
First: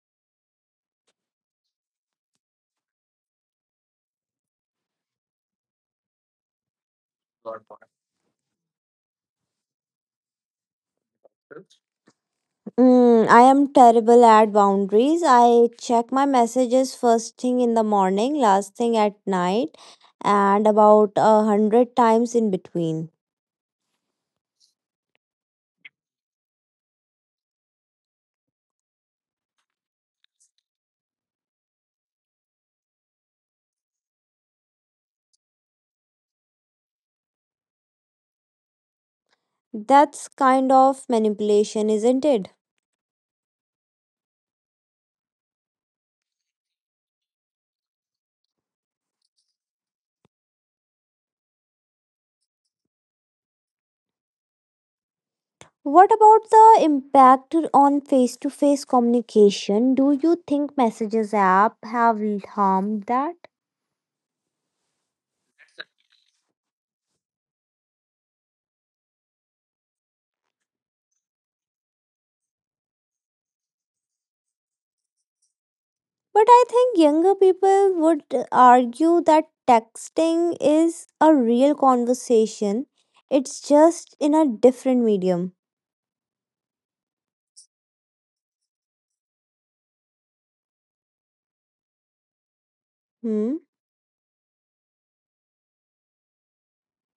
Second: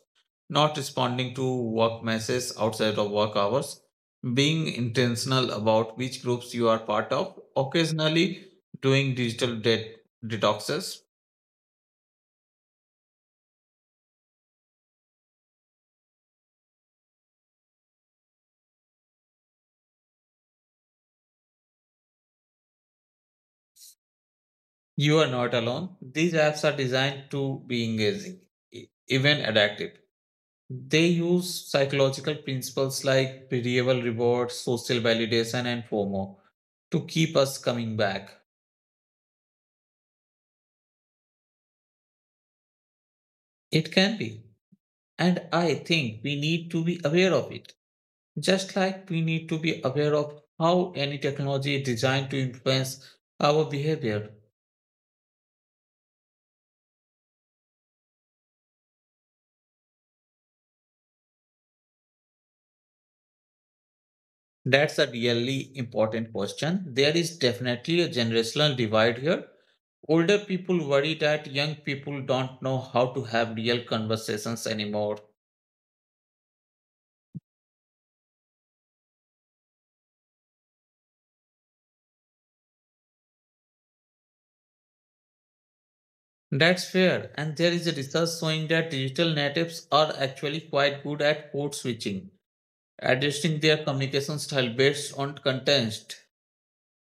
not responding to work messages outside of work hours, being intentional about which groups you are part of, occasionally doing detoxes. I am terrible at boundaries. I check my messages first thing in the morning, last thing at night, and about a hundred times in between. You are not alone. These apps are designed to be engaging, even adaptive. They use psychological principles like medieval rewards, social validation, and FOMO to keep us coming back. That's kind of manipulation, isn't it? It can be. And I think we need to be aware of it. Just like we need to be aware of how any technology is designed to influence our behavior. What about the impact on face to face communication? Do you think messages app have harmed that? That's a really important question. There is definitely a generational divide here. Older people worry that young people don't know how to have real conversations anymore. But I think younger people would argue that texting is a real conversation. It's just in a different medium. That's fair, and there is a research showing that digital natives are actually quite good at code switching, Hmm? adjusting their communication style based on context.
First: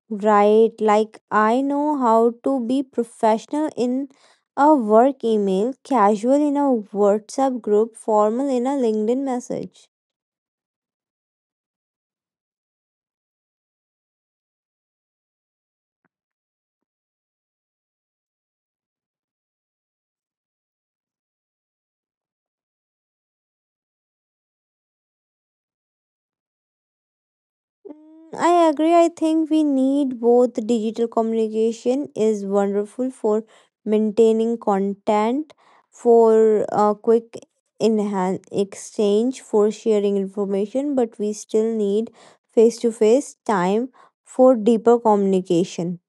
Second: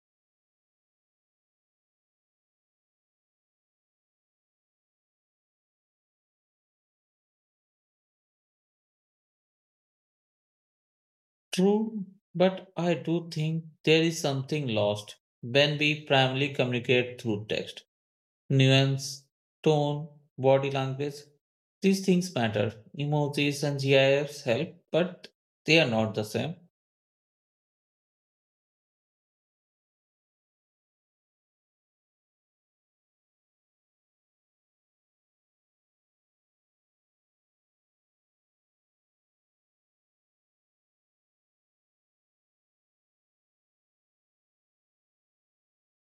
Right, like I know how to be professional in a work email, casual in a WhatsApp group, formal in a LinkedIn message. True, but I do think there is something lost when we primarily communicate through text. Nuance, tone, body language, these things matter. Emojis and GIFs help, but they are not the same. Mm, I agree. I think we need both. Digital communication is wonderful for maintaining content, for quick enhance exchange, for sharing information, but we still need face to face time for deeper communication.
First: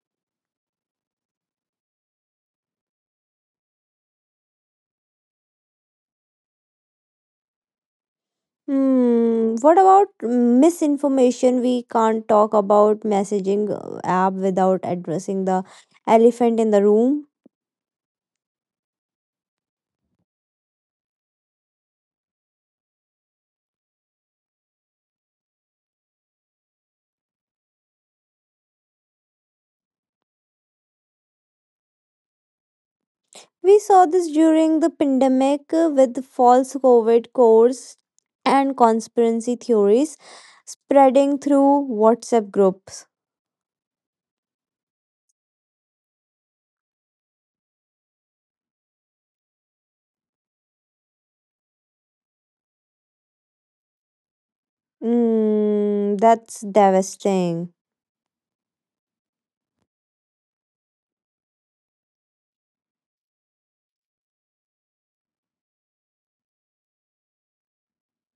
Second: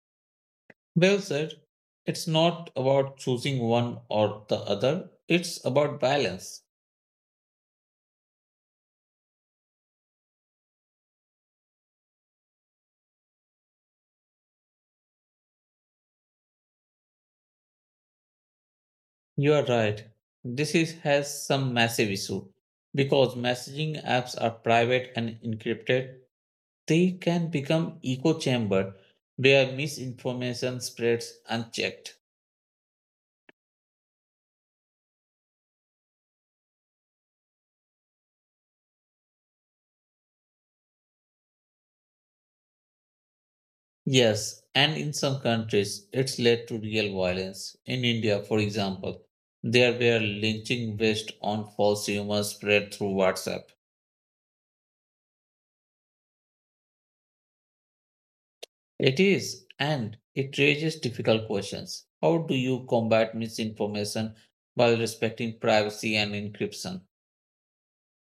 Well said. It's not about choosing one or the other. It's about balance. Hmm. What about misinformation? We can't talk about messaging app without addressing the elephant in the room. You are right. This is has some massive issue because messaging apps are private and encrypted. They can become echo chamber where misinformation spreads unchecked. We saw this during the pandemic with false COVID codes and conspiracy theories spreading through WhatsApp groups. Yes, and in some countries it's led to real violence. In India, for example, there were lynching based on false rumors spread through WhatsApp. That's devastating. It is, and it raises difficult questions. How do you combat misinformation while respecting privacy and encryption?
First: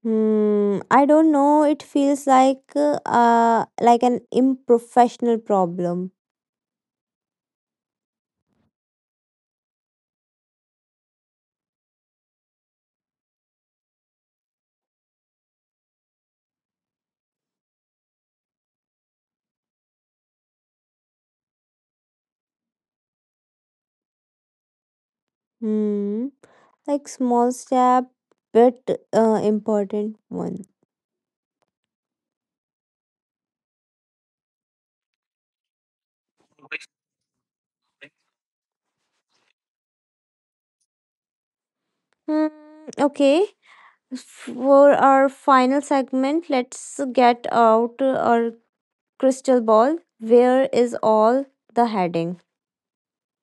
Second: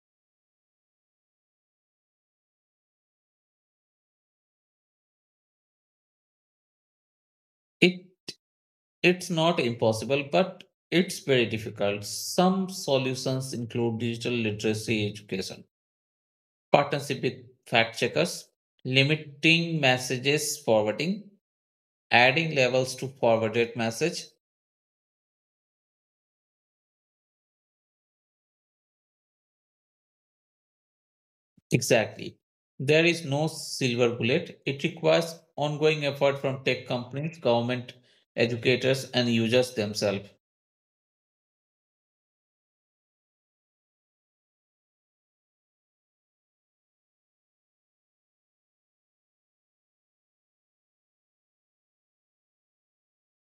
Hmm, I don't know. It feels like an improfessional problem. It it's not impossible, but it's very difficult. Some solutions include digital literacy education, partnership with fact checkers, limiting messages forwarding, adding levels to forwarded message. Hmm, like small step, but important one. Exactly. There is no silver bullet. It requires ongoing effort from tech companies, government, educators, and users themselves. Hmm, okay. For our final segment, let's get out our crystal ball. Where is all the heading?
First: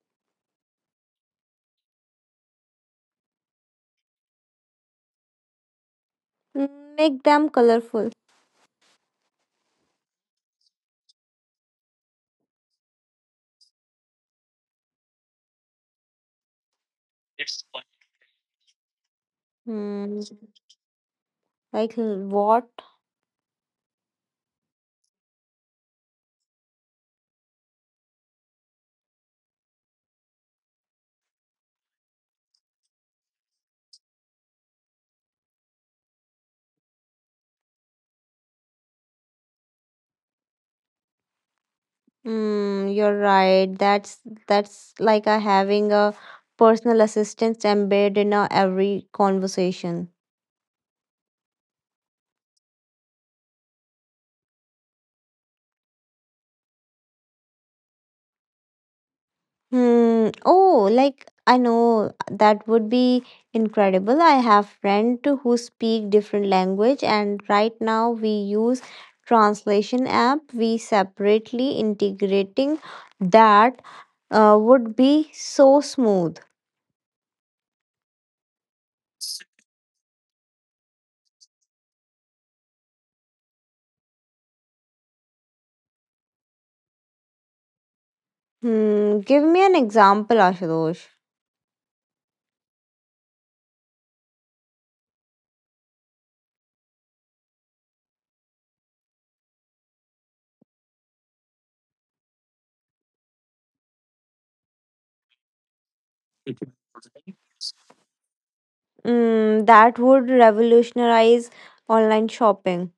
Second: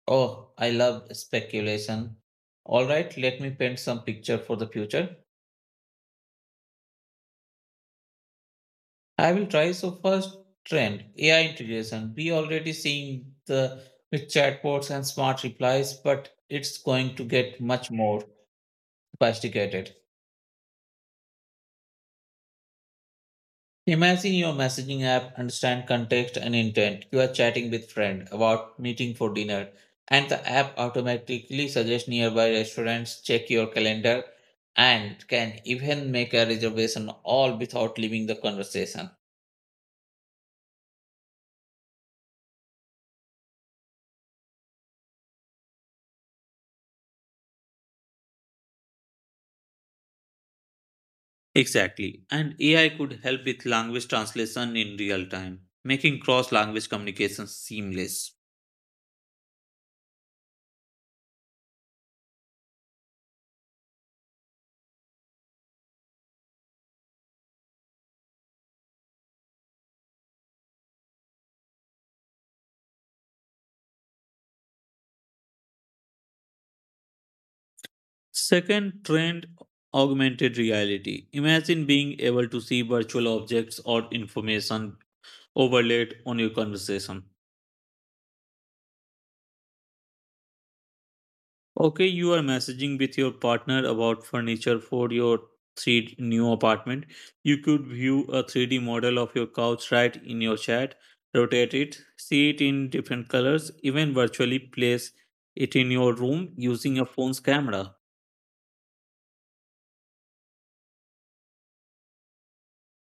Oh, I love speculation. All right, let me paint some picture for the future. Make them colorful. I will try. So, first trend, AI integration. We already seeing the with chatbots and smart replies, but it's going to get much more sophisticated. Hmm, like what? Imagine your messaging app understand context and intent. You are chatting with friend about meeting for dinner and the app automatically suggests nearby restaurants, check your calendar and can even make a reservation all without leaving the conversation. Hmm, you're right. That's like a having a personal assistant embedded in our every conversation. Exactly. And AI could help with language translation in real time, making cross language communication seamless. Hmm. Oh, like I know that would be incredible. I have friends who speak different language, and right now we use translation app. We separately integrating that would be so smooth. Second trend, augmented reality. Imagine being able to see virtual objects or information overlaid on your conversation. Hmm. Give me an example, Ashutosh. Okay, you are messaging with your partner about furniture for your three new apartment. You could view a 3D model of your couch right in your chat, rotate it, see it in different colors, even virtually place it in your room using your phone's camera. Hmm. That would revolutionize online shopping.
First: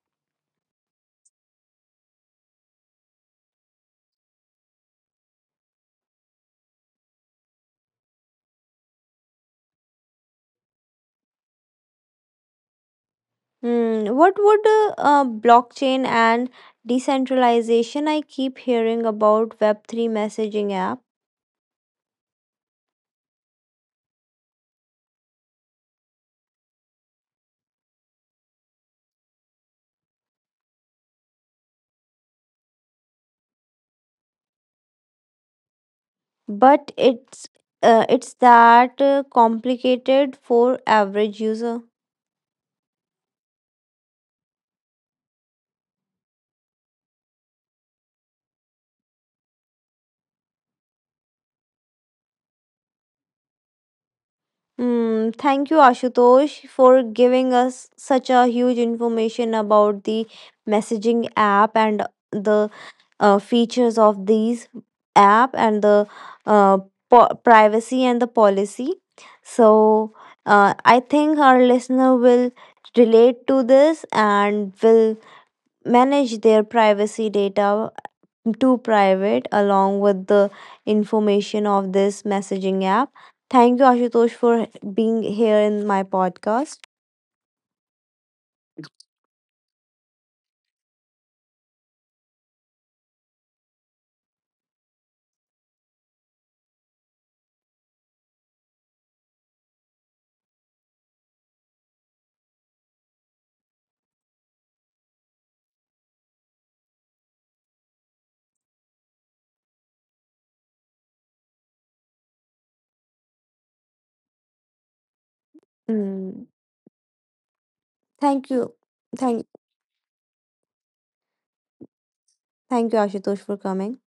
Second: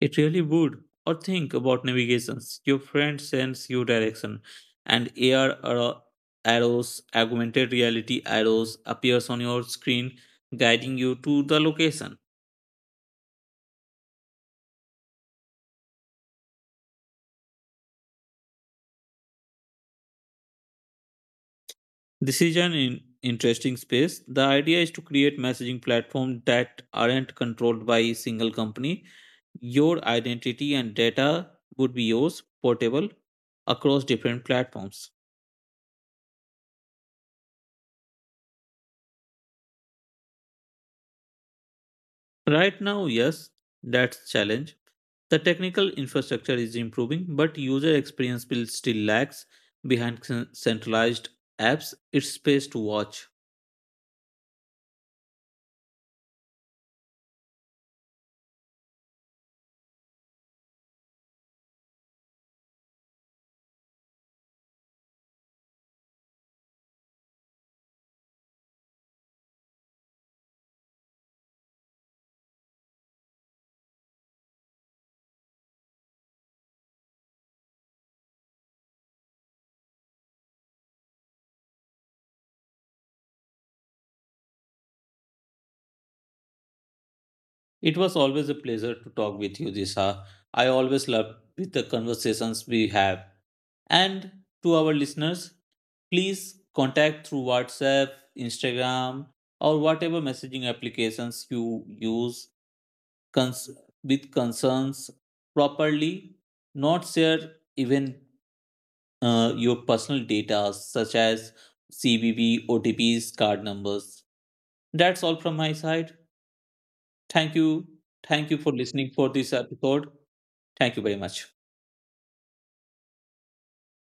It really would. Or think about navigations. Your friend sends you direction, and arrows, augmented reality arrows appears on your screen, guiding you to the location. Hmm. What would blockchain and decentralization? I keep hearing about Web3 messaging app, This is an interesting space. The idea is to create messaging platforms that aren't controlled by a single company. Your identity and data would be yours, portable across different platforms. but it's that complicated for average user. Right now, yes, that's challenge. The technical infrastructure is improving, but user experience will still lags behind centralized apps. It's space to watch. Hmm. Thank you Ashutosh for giving us such a huge information about the messaging app and the features of these app and the uh, privacy and the policy. So I think our listener will relate to this and will manage their privacy data to private along with the information of this messaging app. Thank you ashutosh for being here in my podcast. It was always a pleasure to talk with you, Disha. I always love with the conversations we have. And to our listeners, please contact through WhatsApp, Instagram, or whatever messaging applications you use cons- with concerns properly, not share even your personal data such as CVV, OTPs, card numbers. That's all from my side. Mm, Thank you. Thank Thank you for you. listening for thank this episode. Thank you very much. Thank you ashutosh for coming.